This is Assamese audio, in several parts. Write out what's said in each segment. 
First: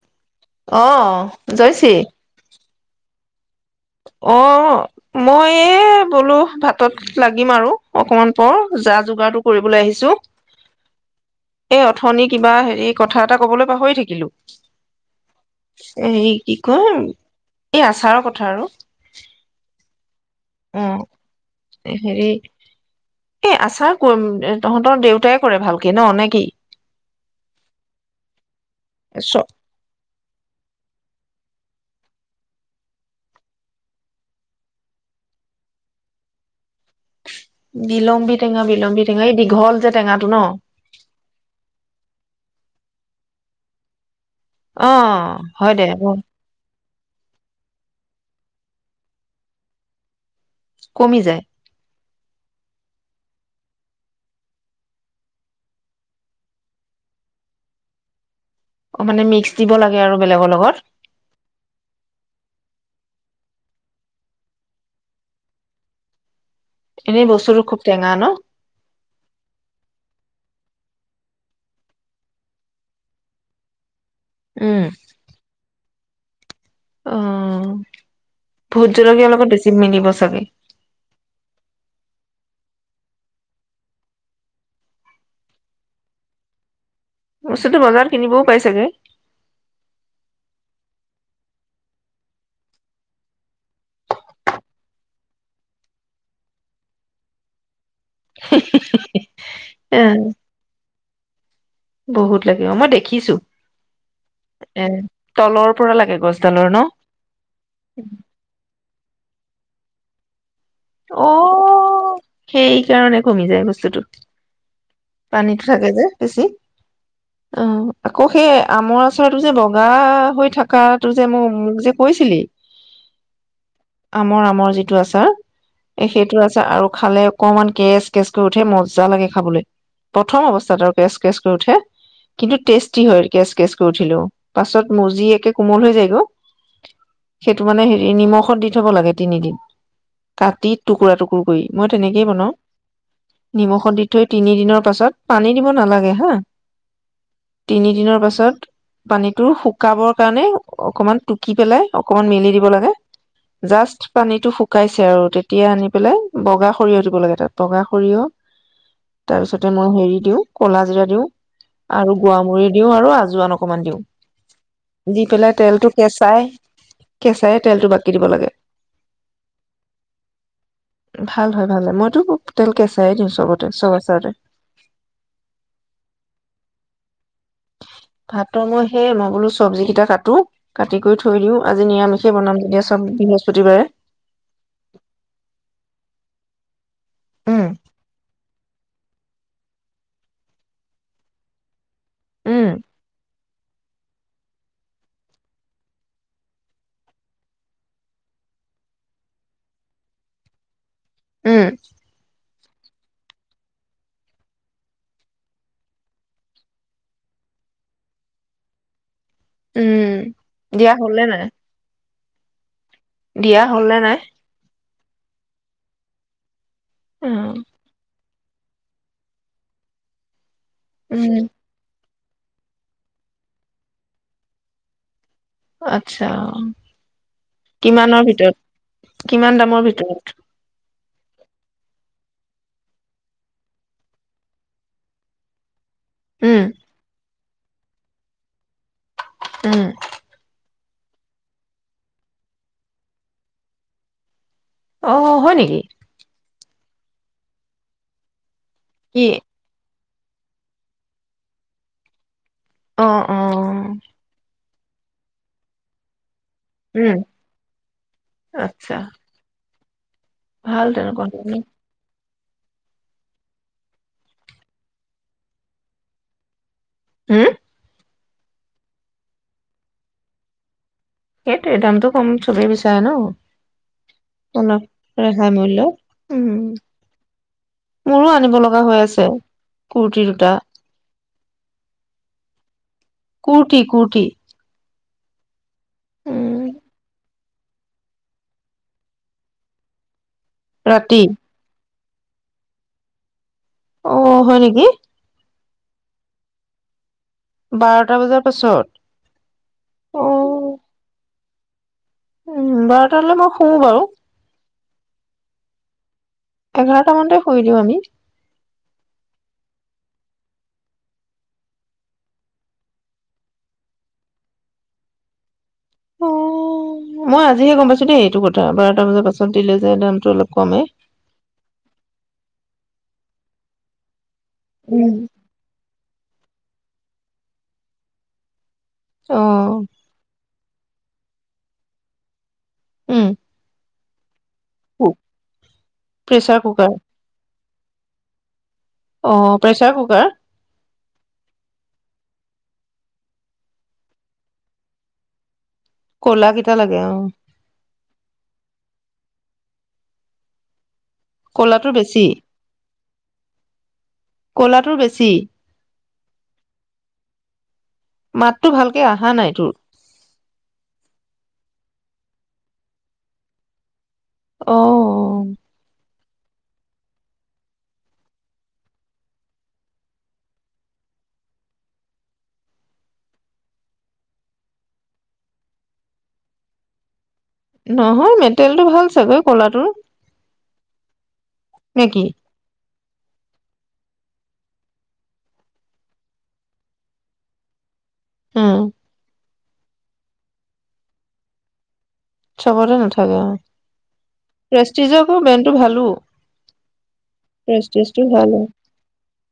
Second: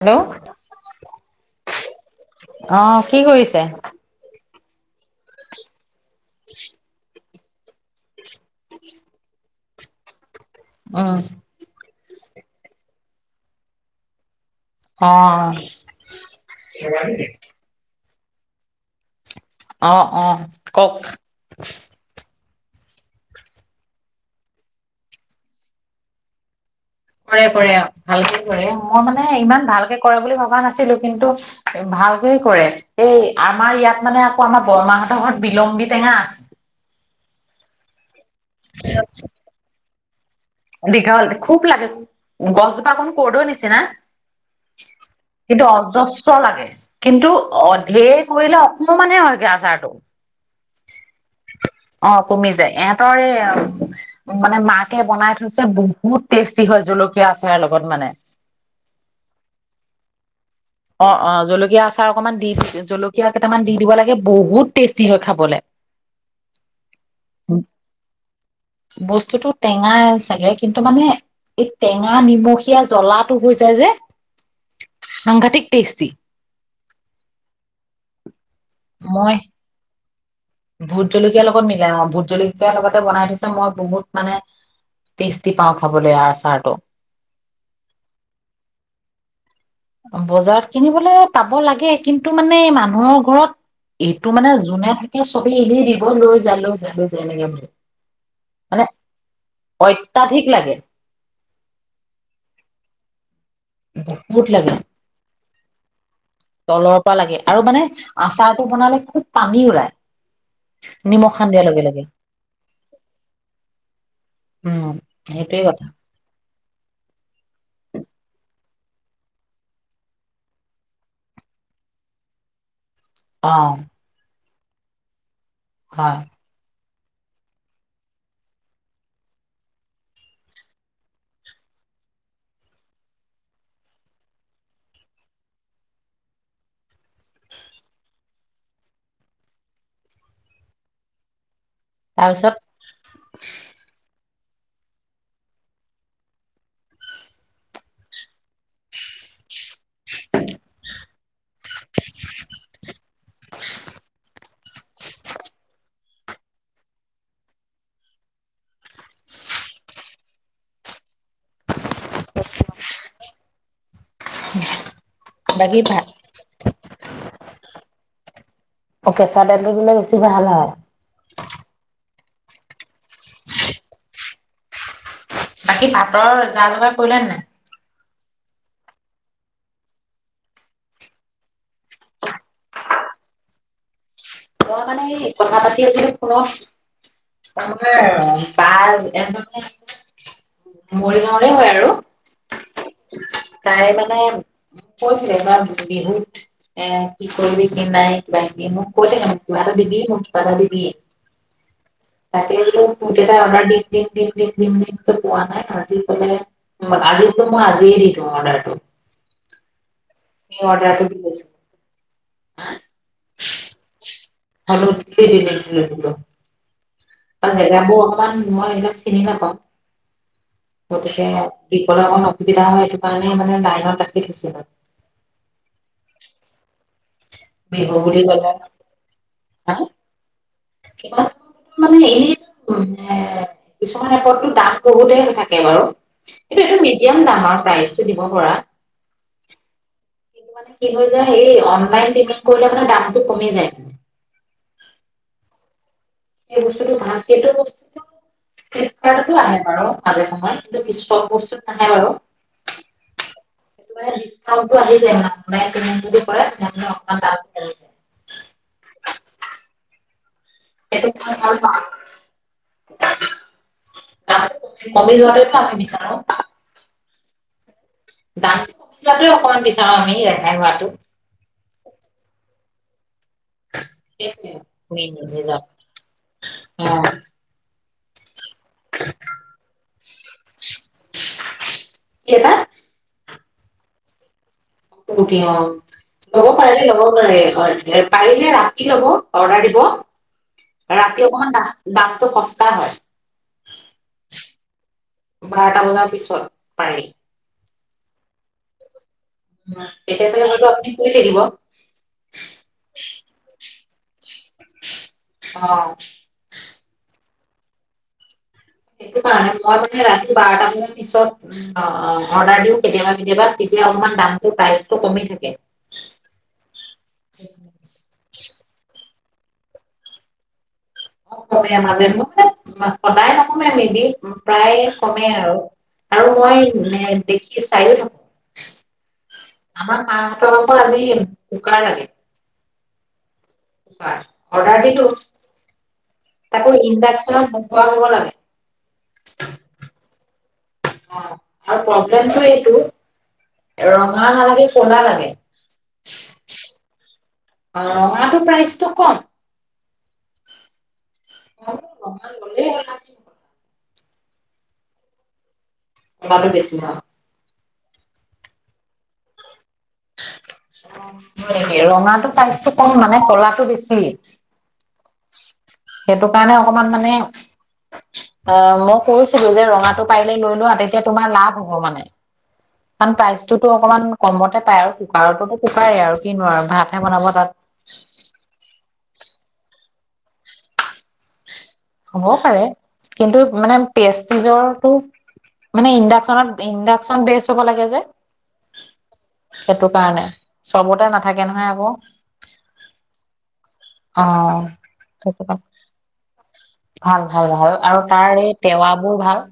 হেল্ল' আঁহ জয়শি অ কি কৰিছে অঁ মই এই বলো ভাতত লাগিম আৰু অকনমান পাছত প যা যোগাৰটোক ফুৰিবলৈ আহিছো। অঁ এই অথনি কিবা হেৰি কথা এটা কবলৈ পাহৰি থাকিলো অ এই কি কয় এই আচাৰৰ কথা কথা আৰু অ। অ কওক উম, হেৰি এ আচাৰ কৰিম তহঁতৰ দেউতাই কৰে ভালকে ন নে কি কৰে কৰে ভালকে কৰে, মই মানে চ ইমান ভালকে কৰে বুলি ভাব ভবা নাছিলো কিন্তু ভালকেই কৰে এই আমাৰ ইয়াত মানে আকৌ আমাৰ বৰমাহঁতৰ ঘৰত বিলম্বী টেঙা আছে। বিলম্বী টেঙা বিলম্বী টেঙা এই দীঘল যে টেঙা দীঘল খুব লাগে গছজোপা অকণ কৰ্দৈ নিছিনা। অ', কিন্তু হয় দে অজস্ৰ লাগে, কিন্তু অধে কৰিলে অকমানহে হয়গে আচাৰটো। কমি যায়। অ কমি যায় ইহঁতৰ এই মানে মাকে বনাই থৈছে। যে বহুত টেষ্টি হয় জলকীয়া আচাৰৰ লগত মানে। অ', মানে মিক্স দিব লাগে আৰু বেলেগৰ লগত। অ', অ', জলকীয়া আচাৰ অকনমান দি জল জলকীয়া কেইটামান দি দিব লাগে বহুত টেষ্টি হয় খাবলে। এনেই বস্তুো খুব টেঙা ন? বস্তুটো টেঙাই চাগে কিন্তু মানে এই টেঙা, নিমখীয়া, জ্বলাটো হৈ যায় যে। উম সাংঘাতিক থ্ৰি অ। ভোট জলকীয়া মই লগত বেছি মিলিব চবে ভোট জলকীয়া লগত মিলাই অ', ভোট জলকীয়া লগতে বনাই থৈছে মই বহুত মানে টেষ্টি পাওঁ খাবলে আচাৰটো। বস্তুটো বজাৰত কিনিবও পাই চাগে। বজাৰত কিনিবলে পাব লাগে কিন্তু মানে মানুহৰ ঘৰত এইটো মানে যোনে থাকে চবে এনে দিব লৈ যা লৈ যা লৈ যা এনেকে বুলি। মানে এ অত্যাধিক লাগে। বহুত লাগে অ', মই দেখিছো। বহুত লাগে, এ তলৰ পৰা লাগে গছডালৰ ন তলৰ পৰা লাগে আৰু মানে আচাৰটো বনালে খুব পানী উলাই। অঁ সেই কাৰণে কমি যায় বস্তুটো উম সেইটোৱে পানীটো কথা থাকে যে বেছি অ আকৌ সেই আমৰ আচাৰটো যে বগা হৈ থকাটো যে মোক মোক যে কৈছিলি অঁ মই আমৰ যিটো আচাৰ এ সেইটো আছে আৰু খালে অকমান কেচ কেচ কৰি উঠে মজা লাগে খাবলৈ প্ৰথম অৱস্থাত আৰু কেচ কেচ কৰি উঠে কিন্তু টেষ্টি হয় কেচ কেচ কৰি উঠিলেও পাছত মজি একে কোমল হৈ গৈ সেইটো মানে হেৰি নিমখত দি থব লাগে তিনিদিন কাটি টুকুৰা টুকুৰ কৰি মই তেনেকেই বনাও তাৰপিছত নিমখত দি থৈ তিনি দিনৰ পাছত পানী দিব নালাগে হা তিনি দিনৰ পাছত পানীটো শুকাবৰ কাৰণে অকমান টুকি পেলাই অকমান মেলি দিব লাগে জাষ্ট পানীটো শুকাইছে আৰু তেতিয়া আনি পেলাই বগা সৰিয়হ দিব লাগে তাত বগা সৰিয়হ তাৰ পিছতে মই হেৰি দিওঁ কলা জিৰা দিওঁ আৰু জীৰামূৰি দিও আৰু আজৱাইন অক অকমান দিওঁ দি পেলাই বাকী তেলটো ভাত কেঁচাই কেঁচাই তেলটো বাকি দিব লাগে অ কেঁচা দাইলটো দিলে বেছি ভাল হয় ভাল হয় ভাল মইতো তেল কেচাঁইে দিওঁ চবতে চব আচাৰতে বাকী ভাতৰ যা যোগাৰ কৰিলা নে নাই ভাতৰ মই সেই মই বোলো চবজি কেইটা কাটো কাটি কৰি থৈ দিওঁ আজি নিৰামিষেই বনাম যেতিয়া চব বৃহস্পতিবাৰে মই মানে এই কথা পাতি আছিলো ফোনত উম আমাৰ বা এজনী মৰিগাঁওৰে হয় আৰু উম তাই মানে মোক কৈছিল এবাৰ বিহুত এ কি কৰিবি কি নাই কিবা কিবি মোক কৈ থাকে এটা দিবি মোক কিবা এটা দিবি উম তাকেই বোলো মূৰ্তি এটা অৰ্ডাৰ দিম দিম দিম দিম দিম দিমকে পোৱা নাই আজি পালে আজি বোলো মই আজিয়ে দি দিওঁ অৰ্ডাৰটো উম সেই দিয়া অৰ্ডাৰটো দি হ'ল নে নাই দিছো দিয়া হ'ল নে নাই [inaudible] [unintelligible] উম তাৰ জেগাবোৰ অকমান মই একদম চিনি নাপাওঁ গতিকে উম দীঘল অক অসুবিধা হয় সেইটো কাৰণে মানে লাইনত ৰাখি থৈছিলোঁ আচ্ছা বিহু বুলি কিমানৰ ক'লে ভিতৰত কিমান হা দামৰ ভিতৰত মানে এনে কিছুমান এপতো দাম বহুতে থাকে বাৰু এইটো উম এইটো মিডিয়াম দাম আৰু প্ৰাইচটো দিব পৰা উম লন কৰিলে মানে দামটো কমি যায় অ হয় নেকি এই বস্তুটো ভাল সেইটো বস্তুটো কি ফ্লিপকাৰ্টতো আহে বাৰু মাজে সময়ত কিন্তু কি ছব বস্তু নাহে বাৰু অ অ সেইটো মানে [unintelligible] উম, দামটো কমি যায় আচ্ছা। ভাল এটো তেনেকুৱা হ'লে ভালা কমি যোৱাটোতো আমি বিচাৰো। হম। দান অকমান বিচাৰ ননটো সেইটোৱে দামটো কম চবেই বিচাৰে ন'। অলপ মে ৰেহাই যাম মূল্য উম অ'। মোৰো আ, লগা হৈ আছে কুৰ্তি দুটা। কি এটা কুৰ্তি, কুৰ্তি। কুৰ্তি অ'। ল'ব উম পাৰিলে লগ কৰে। পাৰিলে ৰাতি হ'ব, অৰ্ডাৰ দিব। ৰাতি অকমান নাচ দাঁতটো সস্তা হয়। অ', হয় নেকি? বাৰটা বজাৰ পিছত পাৰি। বাৰটা বজাৰ পাছত। অ তেতিয়া চাগে হয়টো আপুনি শুই থাকিব। [inaudible] উম, বাৰটাকৈ মই শু বাৰু। অ'। এঘাৰটামানতে শুই দিওঁ আমি। সেইটো কাৰ মই মানে ৰাতি বাৰ পিছত অৰ্ডাৰ দিওঁ কেতিয়াবা কেতিয়াবা তেতিয়া অলমান দামটো প্ৰইজটো কমি থাকে। অ', মই আজিহে গম পাইছো দেই এইটো ক বাৰটা বজাৰ পাছত দিলে যোয় দামটো অলপ কমে। অ', কমে মাজে মাজে সদায় নকমে মেদি প্ৰায় উম কমে আৰু। আৰু মই দেখি চায়ো নহ অ আমাৰ মাহঁতৰ কা আজি উকা লাগে। উম। হয়। অৰ্ডাৰ দিলো প্ৰেচাৰ তাকো কুকাৰ ইন্ডাকচন ৱাদ হ'ব লাগে। অ', প্ৰেচাৰ কুকাৰ। অ আৰু প্ৰব্লেমটো এইটো ৰঙা নালাগে কলা লাগে ক'লা কেইটা লাগে অ আৰু প্ৰাইচটো কম মই কলাটো বোলো বেছি ৰঙা ললেই হ'ল আমি কলাটো বেছি বেছ নহ মাততো ভালকে অহা নাই তোৰ নেকি ৰঙাটো চাইজটো কম মানে কলাটো বেছি অ সেইটো কাৰণে অকমান মানে অ মই কৈছিলো যে ৰঙাটো পাৰিলে লৈ লোৱা তেতিয়া তোমাৰ লাভ হ'ব মানে কাৰণ প্ৰাইচটোতো অকমান কমতে পায় আৰু কুকাৰতোো কুকাৰেই আৰু কিিনোোৱাৰ ভাতহে বনাব তাত নহয় মেটেৰিয়েলটো ভাল চাগৈ ক'লাটোৰ নে কি হ'বও পাৰে কিন্তু মানে পেষ্টিজৰটো মানে ইণ্ডাকচনত ইণ্ডাকচন বেচ হ'ব লাগে যে উম সেইটো কাৰণে চবতে নাথাকে নহয় আকৌ চবৰে নাথাকে হয় অ স ভালো ভাল ভাল ভাল আৰু প্ৰেষ্টিজটো তাৰ ভাল এই অ। টেৱাবোৰ ভাল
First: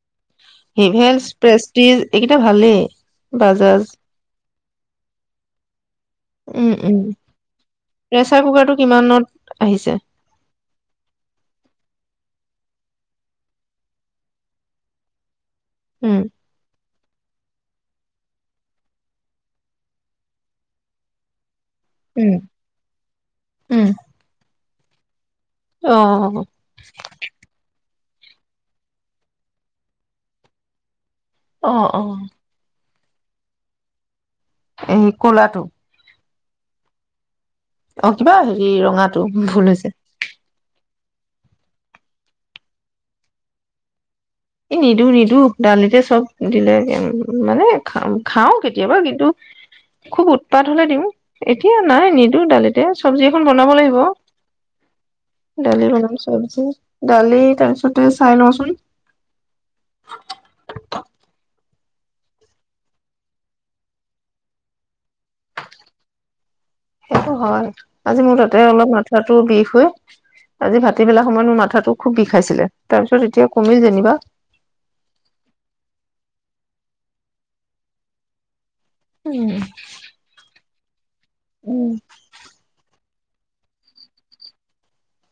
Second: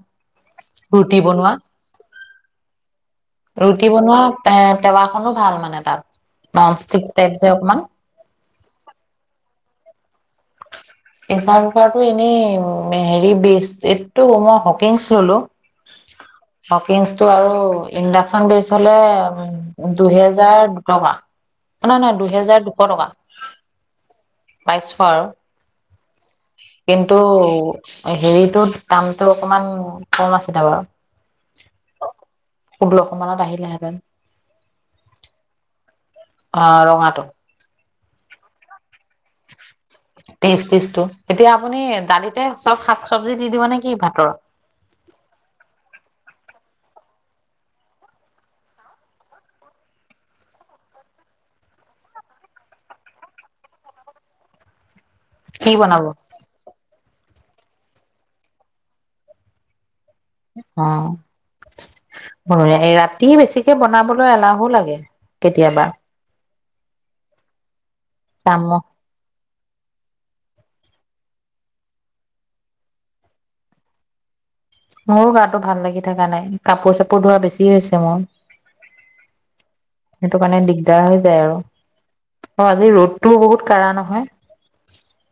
ৰুটি হিভেলছ বনোৱা প্ৰেষ্টিজ এইকেইটা ভালেই বাজাজ ৰুটি বনোৱা এ টাৱাখনো ভাল মানে তাত নন ষ্টিক টাইপ যে অকমান প্ৰেছাৰ কুকাৰটো কিমানত আহিছে পেচাৰ কোকাৰটো এনেই হেৰি বেষ্ট এইটো মই হকিংছ ললো উম হটকেছটো আৰু ইণ্ডাকচন বেচ হলে দুহেজাৰ দুটকা নহাই নহাই উম দুহেজাৰ দুশ টকা উম পাইছো আৰু অ কিন্তু হেৰিটোত দামটো অকমান কম আছিলে বাৰু অ অ ্ [unintelligible] লশানত আহিলেহেঁতেন এই কলাটো অ ৰঙাটো অ কিবা হেৰি ৰঙাটো ভুল হৈছে ে [unintelligible] ষ্টটো এতিয়া আপুনি দালিতে চব শাক চব্জি দি দিব নে কি ভাতৰত এ নিদো নিদো দালিতে চব দিলে মানো খাওঁ কেতিয়াবা কিন্তু খুব উৎপাত হলে দিওঁ এতিয়া নাই নিদো দালিতে চবজি এখন বনাব লাগিব কি ডালি বনাব বনাম চব্জি দালি তাৰপিছতে চাই লচোন উ অ ৰাতি বেছিকে বনাবলৈ এলাহো লাগে কেতিয়াবা সেইটো হয় আজি মোৰ তাতে কাম অলপ মাথটো বিষ আজি ভাটিবেলা সময়ত মোৰ মাথাটো খুব বিষাইছিলে তাৰপিছত এতিয়া কমিল যেনিবা মোৰো গাটো ভাল লাগি থকা নাই কাপোৰ চাপোৰ ধোৱা বেছি হৈছে মোৰ উম সেইটো কাৰণে দিগদাৰ হৈ আৰু অ আজি ৰ'দ তোৰ বহুত কঢ়া নহয়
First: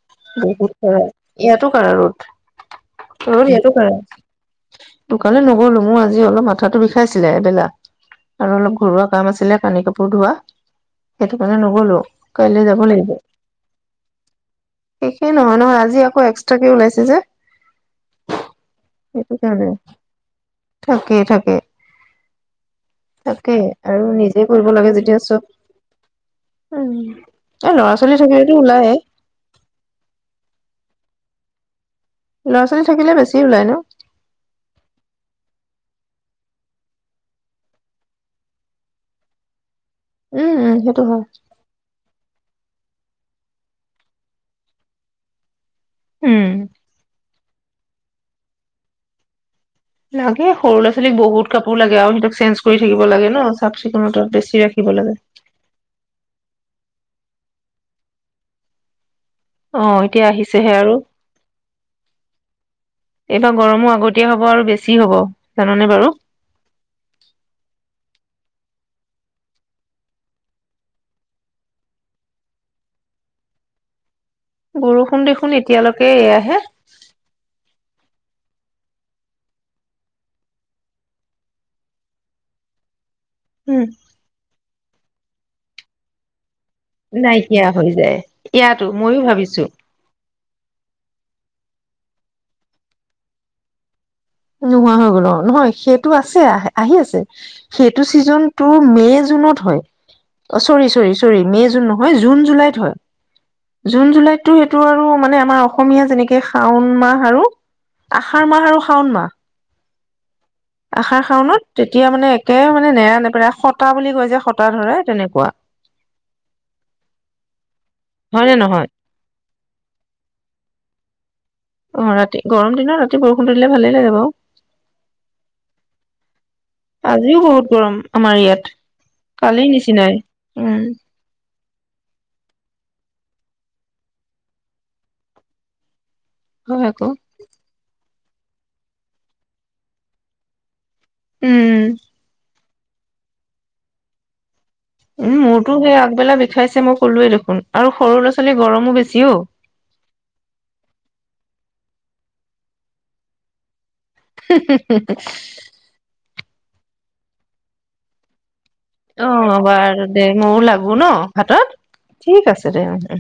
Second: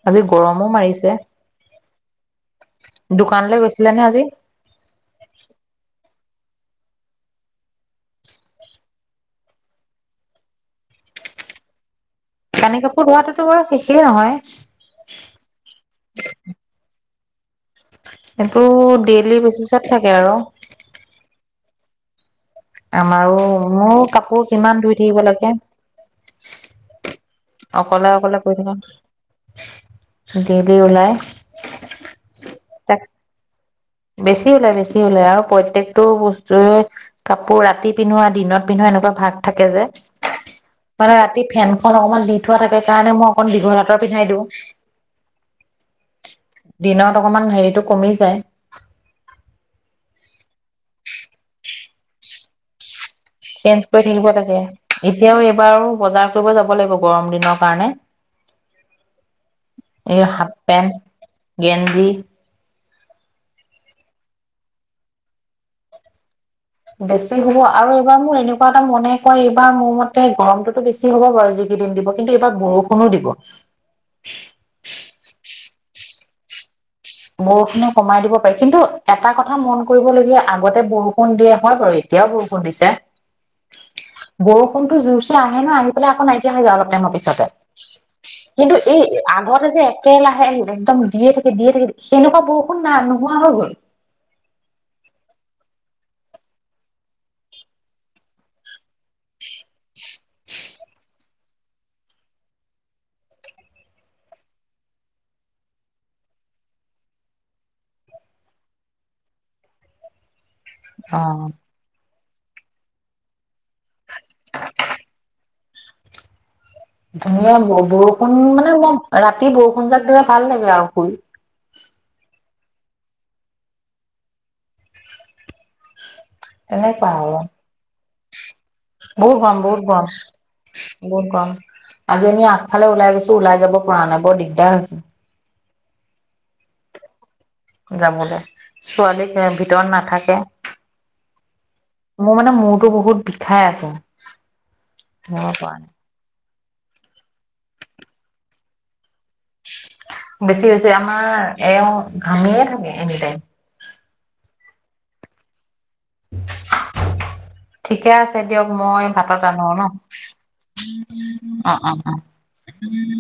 আজি গৰমো বহুত কাৰা মাৰিছে ইয়াতো কাঢ়া ৰ'দ ৰ'দ দোকানলৈ গৈছিলে নে আজি ইয়াতো দোকানলৈ নগলো মো আজ আজি অলপ মাথাটো বিষাইছিলে এবেলা আৰু অলপ ঘৰুৱা কাম আছিলে কানি কাপোৰ ধোৱা সেইটো কাৰণে নগলো কাইলৈ যাব কানি কাপোৰ ধোৱাটোতো বাৰ শেষেই নহয় একেইে নহয় নহয় আজি আকৌ এক্সট্ৰাকে ওলাইছে এ যে এইটো সেইটো ডেইলি কাৰণে বেচিছত থাকে আৰু থাকেই থাকে আমাৰো তাকে মোৰ আৰু নিজে কাপোৰ কৰিব কিমান লাগে ধুই যেতিয়া থাকিব চব লাগে এই ল'ৰা ছোৱালী থাকিলেতো ওলাইে ডেলি ওলাই ল'ৰা ছোৱালী তাক থাকিলে বেছি ওলায় ন বেছি ওলাই বেছি ওলাই আৰু প্ৰত্য়েকতটো বস্তুৱে কাপোৰ ৰাতি পিন্ধোৱা দিনত পিন্ধোৱা এনেকুৱা ভাগ থাকে যে উম উম সেইটো মানে হয় ৰাতি ফেনখনন অকমান দি উঠোৱা থাকে কাৰণে মই অক দীঘল লতৰ পিন্ধাই দিওঁ উম দিন ত অকমান হেৰিতটো কমি যায় তে সৰু ল' ছোৱালীক বহুত কাপোৰ লাগে আৰু সিহতক চঞ্জ কৰি থিব লাগে ন চাফ চেঞ্জ কৰি থাকিব চিকুণতাত বেছি লাগে ৰাখিব লাগে এতিয়াও এইবাৰো বজাৰ ব যাব লাগিব গৰম দিনৰ কাৰণে অ এই এতিয়া হাফ আহিছেহে আৰু পেণ্ট গেঞ্জি এইবাৰ গৰমো আগতীয়া হব আৰু বেছি হব জাননেে বাৰু বেছি হ'ব আৰু এইবাৰ মোৰ এনেকুৱা এটা মনে কয় এইবাৰ মোৰ মতে গৰমটোতো বেছি হব বাৰু যিকেইদিন দিব কিন্তু এইবাৰ বৰষুণো দিব বৰষুণ দেখোন এতিয়ালৈকে এয়াহে বৰষুনক সমাই দিব পাৰি কিন্তু এটা কথা মন কৰিবলগীয়া আগতে বৰষুণ দিয়ে হয় বাৰু এতিয়াও বৰষুণ দিছে উম বৰষুণতো জোৰ আহি পেলই আ একৌ নাই যাওঁ অলপ টাইমৰ পিছতে নাইকিয়া হৈ যায় কিন্তু ইয়াতো এই ময়ো ভাবিছো। আগতে যে একে লাহে একদম দে থ দিয় থ সেনেকুৱা বৰষুণ না নোহোৱা হৈ গ'ল নোহোৱা হৈ গল অ নহয় সেইটো আছে আহি আছে সেইটো ছিজনটো মে জুনত হয় চৰি চৰি চৰি মে জুন নহয় জুন জুলাইত হয় জুন জুলাইততো সেইটো আৰু মানে আমাৰ অসমীয়া যেনেকে শাওন মাহ আৰু আহষাৰ মাহ আৰু শাওন মাহ [inaudible] অ আশাৰ শাওনত তেতিয়া মানে একে মানে নেৰা নপেৰা সতা বুলি কয় যে সতা ধৰে তেনেকুৱা ন [unintelligible] বৰষুণ হয় নে মানে নহয় মই ৰাতি বৰষুণ যাক দিলে ভাল লাগে আৰু শুই অ', ৰাতি গৰম দিনত ৰাতি বৰষুণ দিলে ভালেই লাগে বাৰু তেনেকুৱা আৰু আজিও বহুত গৰম আমাৰ ইয়াত বহুত গৰম কালি বহুত গৰম নিচিনাই উম বহুত গৰম। আজি আমি আগফালে ওলাই গৈছো ওলাই যাব পৰা নাই বৰ দিগদাৰ হৈছে হয় ক যামোলে ছোৱালী ভিতৰত নাথাকে উম, মোৰ মানে মোৰ টো বহুত বিষাই আছে উম ধৰিব পৰা মূৰটো নাই হে আগবেলা ব খায়ছে মই ক'লোৱে দেখোন আৰু সৰু ল' ছোৱালীৰ গৰমো বেছি অ'। বেছি হৈছে আমাৰ এওঁ ঘামিয়ে থাকে এনি তাইম উ [unintelligible] [unintelligible] ঠিকে আছে দিয়ক মই ভাতত অ', ৰান্ধো ন বাৰু দে ময়ো লাগো ন' ভাতত অ অ অ ঠিক আছে দে উম, উম।